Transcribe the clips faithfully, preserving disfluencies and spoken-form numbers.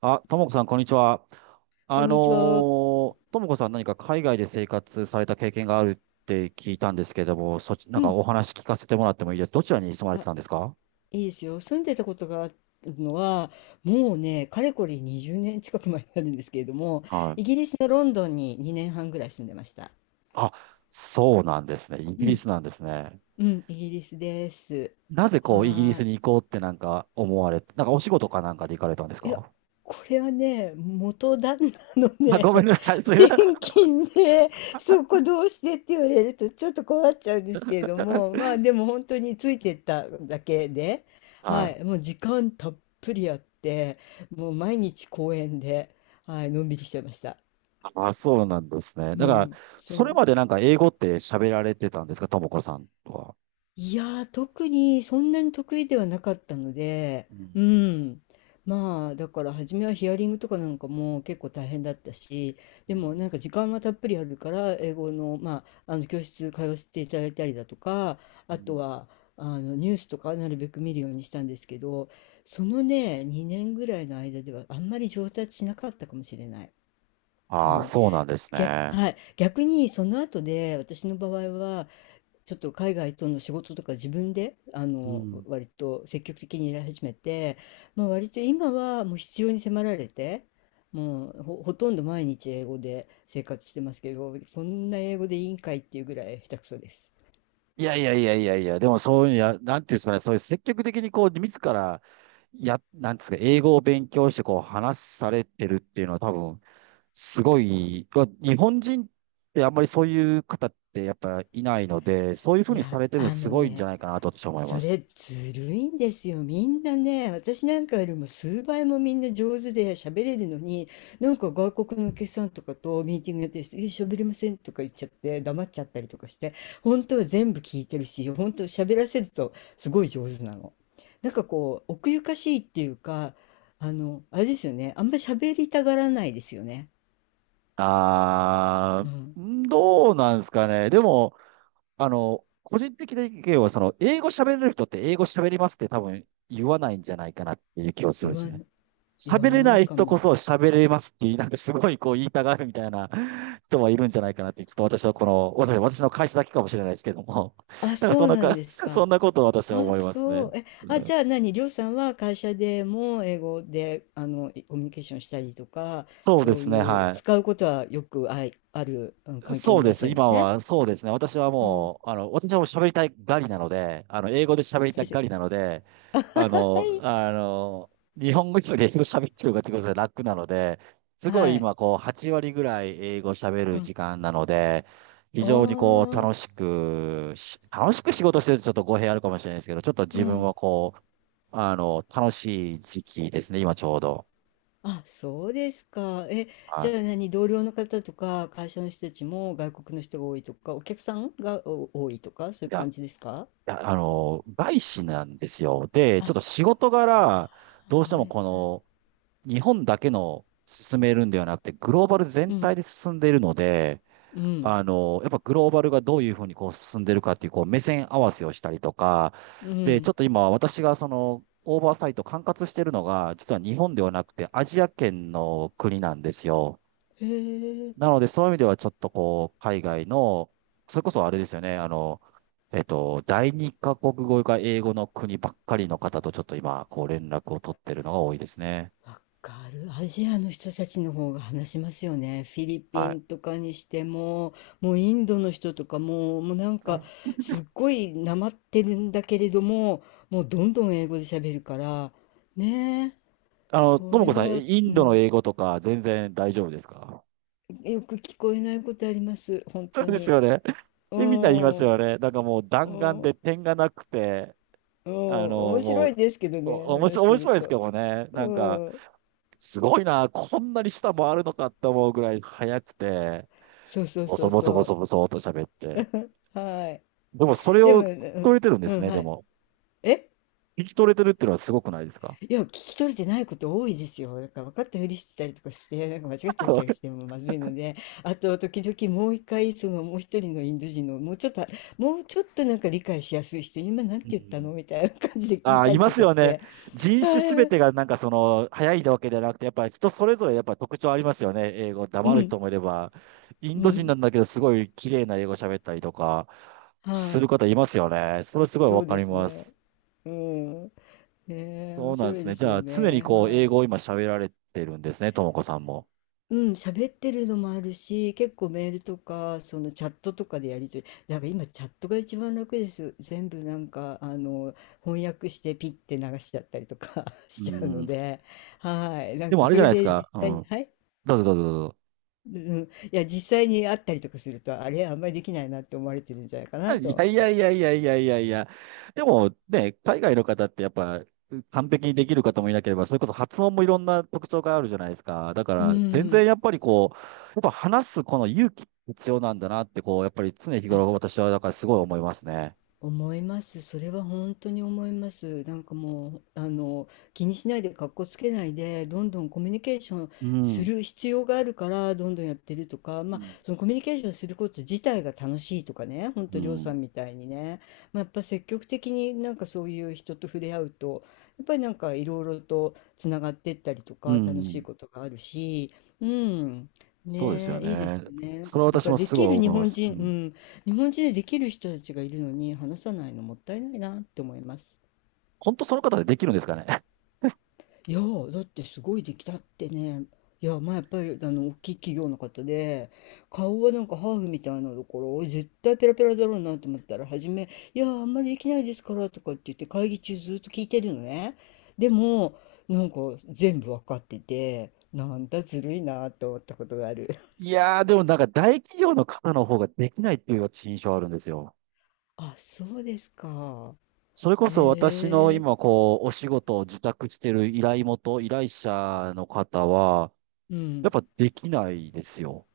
あ、ともこさん、こんにちは。こあんのにちは。ーともこさん何か海外で生活された経験があるって聞いたんですけども、そっち、なうんかん。お話聞かせてもらってもいいです。どちらに住まれてあ、たんですか？いいですよ。住んでたことがあるのは、もうね、かれこれにじゅうねん近く前になるんですけれども、はイギい。リスのロンドンににねんはんぐらい住んでました。あ、そうなんですね。イうギリん。スなんですね。うん、イギリスです。なぜこう、イギリはスーい。に行こうってなんか思われて、なんかお仕事かなんかで行かれたんですいや、か？これはね、元旦那のあ、ね、ごめんなさい。すいません。転勤で、そこどうしてって言われるとちょっと困っちゃうんですけれども、まあでも本当についてっただけで、ははい。い、もう時間たっぷりあって、もう毎日公園で、はい、のんびりしてました。あ、そうなんですね。うだから、ん、そそれう。までなんか英語って喋られてたんですかともこさんとは。いやー、特にそんなに得意ではなかったので、ううん。ん。まあ、だから初めはヒアリングとかなんかも結構大変だったし、うでもん。なんか時間はたっぷりあるから、英語の、まあ、あの教室通わせていただいたりだとか、うあとん。は、あのニュースとかなるべく見るようにしたんですけど、そのね、にねんぐらいの間ではあんまり上達しなかったかもしれない。うああ、ん。そうなんです逆、ね。はい。逆にその後で私の場合は、ちょっと海外との仕事とか自分であうのん。割と積極的にやり始めて、まあ、割と今はもう必要に迫られてもうほ、ほとんど毎日英語で生活してますけど、こんな英語でいいんかいっていうぐらい下手くそです。いやいやいやいやいや、でもそういうや、なんていうんですかね、そういう積極的にこう、自ら、や、なんですか、英語を勉強してこう、話されてるっていうのは多分、すごい、まあ日本人ってあんまりそういう方ってやっぱいないので、そういうふういにさや、れてるのあすのごいんじゃね、ないかなと私は思いそまれす。ずるいんですよ。みんなね、私なんかよりも数倍もみんな上手で喋れるのに、なんか外国のお客さんとかとミーティングやってる人、え、喋れませんとか言っちゃって黙っちゃったりとかして、本当は全部聞いてるし、本当喋らせるとすごい上手なの。なんかこう、奥ゆかしいっていうか、あの、あれですよね。あんまり喋りたがらないですよね。あうん。ー、どうなんですかね。でも、あの、個人的な意見は、その、英語喋れる人って英語喋りますって多分言わないんじゃないかなっていう気はするん言ですわよね。言喋われなないいか人こも。そ喋れますって言い、なんかすごいこう言いたがるみたいな 人はいるんじゃないかなって、ちょっと私はこの、私私の会社だけかもしれないですけども、あ、なんかそそうんななんか、で すそか。んなことを私はあ、思いますそね。う。え、うあ、じん。ゃあ何、りょうさんは会社でも英語で、あの、いコミュニケーションしたりとか、そうでそうすね、いうは使い。うことはよくあい、ある、うん、環境そにういらっでしす。ゃるんで今すね。は、そうですね。私はうん。もう、あの、私はもう喋りたいガリなので、あの、英語で喋りすたべいて。ガリなので、あ、あの、あの、日本語より英語喋ってる方が自分で楽なので、すごいはい。今、こう、はち割ぐらい英語喋うるん。時間なので、非常にこう、おー、楽しくし、楽しく仕事してるとちょっと語弊あるかもしれないですけど、ちょっとう自分ん。はこう、あの、楽しい時期ですね、今ちょうど。あ、そうですか。え、はじい。ゃあ何、同僚の方とか、会社の人たちも外国の人が多いとか、お客さんがお多いとか、そういいうや感じですか。や、あの、外資なんですよ。で、あ、ちょっと仕事柄、どうしてはもいこはい。の、日本だけの進めるんではなくて、グローバルう全ん、体で進んでいるので、うん、あの、やっぱグローバルがどういうふうにこう進んでるかっていう、こう、目線合わせをしたりとか、うで、ちょん。っと今、私がその、オーバーサイト管轄してるのが、実は日本ではなくて、アジア圏の国なんですよ。へえ。なので、そういう意味ではちょっとこう、海外の、それこそあれですよね、あの、えっと、第二カ国語が英語の国ばっかりの方とちょっと今、こう連絡を取ってるのが多いですね。わかる。アジアの人たちの方が話しますよね。フィリピはい。ンとかにしても、もうインドの人とかも、もうなんか、すっごいなまってるんだけれども、もうどんどん英語で喋るから、ねえ、あの、そともこれさん、えは、イうンドのん、英語とか全然大丈夫ですか？よく聞こえないことあります。本そう当ですに。よね。うえ、みんな言いまん、すうよん、ね。なんかもう弾丸うで点がなくて、ん、あの、面も白いう、ですけどお、ね、面白話しい面てる白いですけと。どもね。なうんか、ん、すごいな、こんなに下回るのかって思うぐらい速くて。そうそうボそソうボソボそソボソと喋って。う。はい。でもそれでも、をう聞ん、こえてるんでうすん、ね、はでい。も。え、聞き取れてるっていうのはすごくないですか？ いや、聞き取れてないこと多いですよ。だから分かったふりしてたりとかして、なんか間違っちゃったりして もまずいので、あと、時々もう一回、そのもう一人のインド人の、もうちょっと、もうちょっとなんか理解しやすい人、今なんてう言ったん。のみたいな感じで聞あいあ、たいりまとすかよしね。て。人種すはべい。てがなんかその、早いわけじゃなくて、やっぱり人それぞれやっぱ特徴ありますよね。英語、う黙るん、人もいれば、インうド人ん。なんだけど、すごい綺麗な英語喋ったりとか、すはる方いますよね。それすい。ごいそわうかでりすまね。す。うん。ねえ、面そうなん白でいすね。でじすよゃあ、常にね。こう、英は語い。を今喋られてるんですね、ともこさんも。うん、喋ってるのもあるし、結構メールとか、そのチャットとかでやり取り、だから今チャットが一番楽です。全部なんか、あの、翻訳してピッて流しちゃったりとか しうちゃうのん。で、はい。なでんもかあれそじゃれないですで実か。う際に、ん。はい。どうぞどうぞどうぞ。うん、いや、実際に会ったりとかすると、あれ、あんまりできないなって思われてるんじゃないかなとい思やっいやて。いやいやいやいやいや。でもね、海外の方ってやっぱ完璧にできる方もいなければ、それこそ発音もいろんな特徴があるじゃないですか。だかうら全然ん。やっぱりこう、やっぱ話すこの勇気必要なんだなってこう、やっぱり常日あ、頃私はだからすごい思いますね。思います。それは本当に思います。なんかもう、あの、気にしないで、格好つけないで、どんどんコミュニケーションうすん。る必要があるから、どんどんやってるとか、うまあ、ん。そのコミュニケーションすること自体が楽しいとかね、本う当りょうさん。んみたいにね、まあ、やっぱ積極的になんかそういう人と触れ合うと、やっぱりなんかいろいろとつながってったりとうか、楽しいん。ことがあるし、うん。そうですねよえ、いいですね。よね。なんそれか、はだ私からもですごきいる日思いま本す。う人、うん。ん、日本人でできる人たちがいるのに話さないのもったいないなって思います。本当その方でできるんですかね。いやーだってすごいできたってね。いや、まあやっぱりあの大きい企業の方で顔はなんかハーフみたいなところ絶対ペラペラだろうなと思ったら、初め「いやーあんまりできないですから」とかって言って会議中ずっと聞いてるのね。でもなんか全部わかっててなんだずるいなと思ったことがある。いやー、でもなんか大企業の方の方ができないっていう私印象あるんですよ。あ、そうですか。それこそ私のへえ。今こう、お仕事を受託してる依頼元、依頼者の方は、うやっん。ぱできないですよ。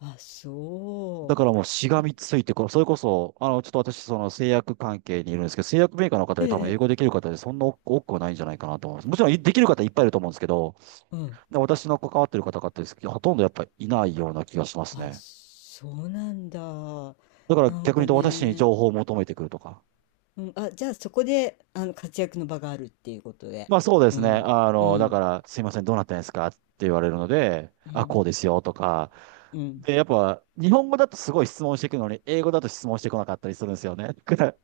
あ、そだからもうしう。がみついて、こうそれこそ、あの、ちょっと私、その製薬関係にいるんですけど、製薬メーカーの方えでえ、多分英ええ、語できる方でそんな多く多くはないんじゃないかなと思います。もちろんいできる方いっぱいいると思うんですけど、うん。で私の関わってる方々ですけど、ほとんどやっぱいないような気がしますあ、ね。そうなんだ。だからなん逆に言うかと私にね、情報を求めてくるとか。うん、あ、じゃあそこで、あの、活躍の場があるっていうことで。まあそうでうすね。ん、あうの、だかん、ら、すいません、どうなったんですかって言われるので、うあ、こん、うですよとか。うん。で、やっぱ、日本語だとすごい質問していくのに、英語だと質問してこなかったりするんですよね。だから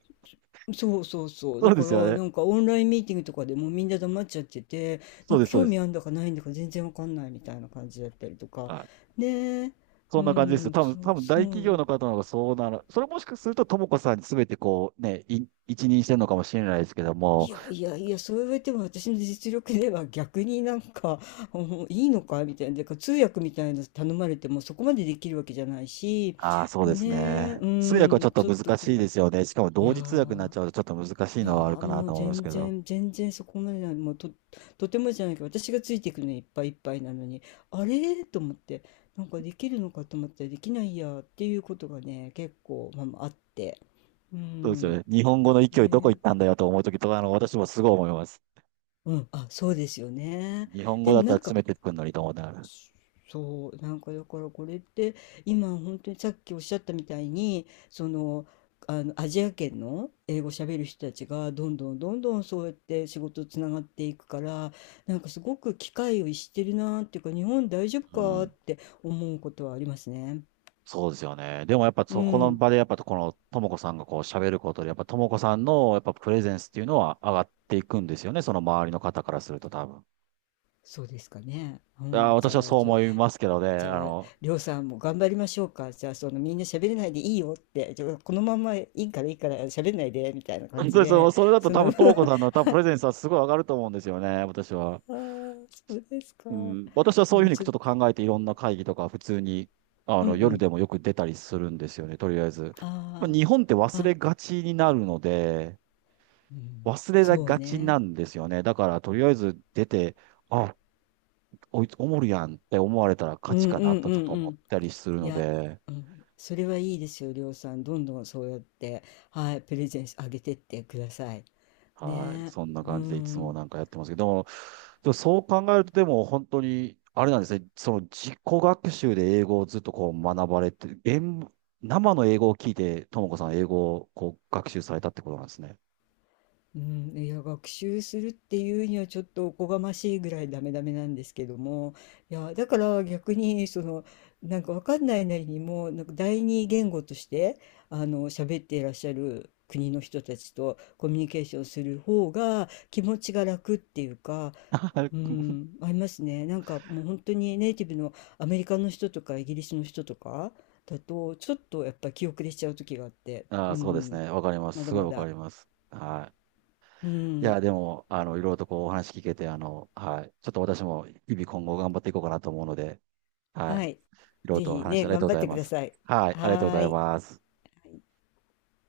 そうそうそう。そだうでかすよら、ね。なんかオンラインミーティングとかでもうみんな黙っちゃってて、なそうんでかす、そう興で味す。あんだかないんだか全然わかんないみたいな感じだったりとか。はい。ねえ、うそんな感じですよ。ん、多分、そう、多分そ大企う。業の方の方がそうなる。それもしかすると、ともこさんに全てこう、ね、い一任してるのかもしれないですけどいも、やいやいや、そう言われても私の実力では逆になんか、うん、いいのかみたいな、でか通訳みたいなの頼まれてもそこまでできるわけじゃないし、ああ、そうだですね、ね。う通訳はちん、ょっとちょっと難しい困でる。すよね。しかもい同や時通訳になっー、ちゃうとちょっと難しいいやのはあるーかなもうと思います全けど。然、全然そこまでない、もうと、とてもじゃないけど、私がついていくのにいっぱいいっぱいなのに、あれーと思って、なんかできるのかと思ったらできないやーっていうことがね、結構、まあ、まああって、うそうですよん、ね。日本語の勢いどこ行ね、ったんだよと思うときとか、あの、私もすごい思います。うん、あ、そうですよね。日本語でだもったならん詰か、めてくるのにと思いながら。そう、なんかだからこれって今本当にさっきおっしゃったみたいに、その、あのアジア圏の英語喋る人たちがどんどんどんどんそうやって仕事つながっていくから、なんかすごく機会を逸してるなーっていうか、日本大丈夫うかーっん。て思うことはありますね。そうですよね。でもやっぱうそこのん、場でやっぱこのともこさんがこう喋ることで、やっぱともこさんのやっぱプレゼンスっていうのは上がっていくんですよね。その周りの方からすると多分。そうですかね。うあー、ん、じ私ゃはあ、そう思いますけどね。じゃああ、の、りょうさんも頑張りましょうか。じゃあ、そのみんな喋れないでいいよって、じゃあこのままいいからいいから喋んないでみたいな 感本じ当にその、で、それだとそ多の 分ともこさんの多分プレゼンスはすごい上がると思うんですよね。私は。あー、そうですか。うん、私はそうういうん、ふうにちょ、ちょっと考えていろんな会議とか普通にあうんのう夜ん。でもよく出たりするんですよね、とりあえず。まああ日本ってあ、忘あ、れがちになるので、うん、忘れそうがちなね。んですよね。だからとりあえず出て、あ、こいつおもるやんって思われたらう勝ちんかうなんとうちょっとんう思っん。たりするいのや、で、うん、それはいいですよ、りょうさん。どんどんそうやって、はい、プレゼンスあげてってください。はい。ね。そんなう感じでいつもん。なんかやってますけど、でもでもそう考えると、でも本当に、あれなんですね。その自己学習で英語をずっとこう学ばれて、演生の英語を聞いて、ともこさん英語をこう学習されたってことなんですね。うん、いや学習するっていうにはちょっとおこがましいぐらいダメダメなんですけども、いやだから逆にその、なんかわかんないなりにもなんか第二言語としてあの喋っていらっしゃる国の人たちとコミュニケーションする方が気持ちが楽っていうか、う ん、ありますね、なんかもう本当にネイティブのアメリカの人とかイギリスの人とかだとちょっとやっぱ気後れしちゃう時があって、あうあ、そうですん、ね。わかりまます。だすごいまわかだ。ります。はうい。いん、や、でも、あの、いろいろとこうお話聞けて、あの、はい。ちょっと私も日々今後頑張っていこうかなと思うので、はい。はい。いろいろぜとおひ話あね、りがと頑うご張っざいてくまだす。さい。はい。ありがとうごはざーいい。ます。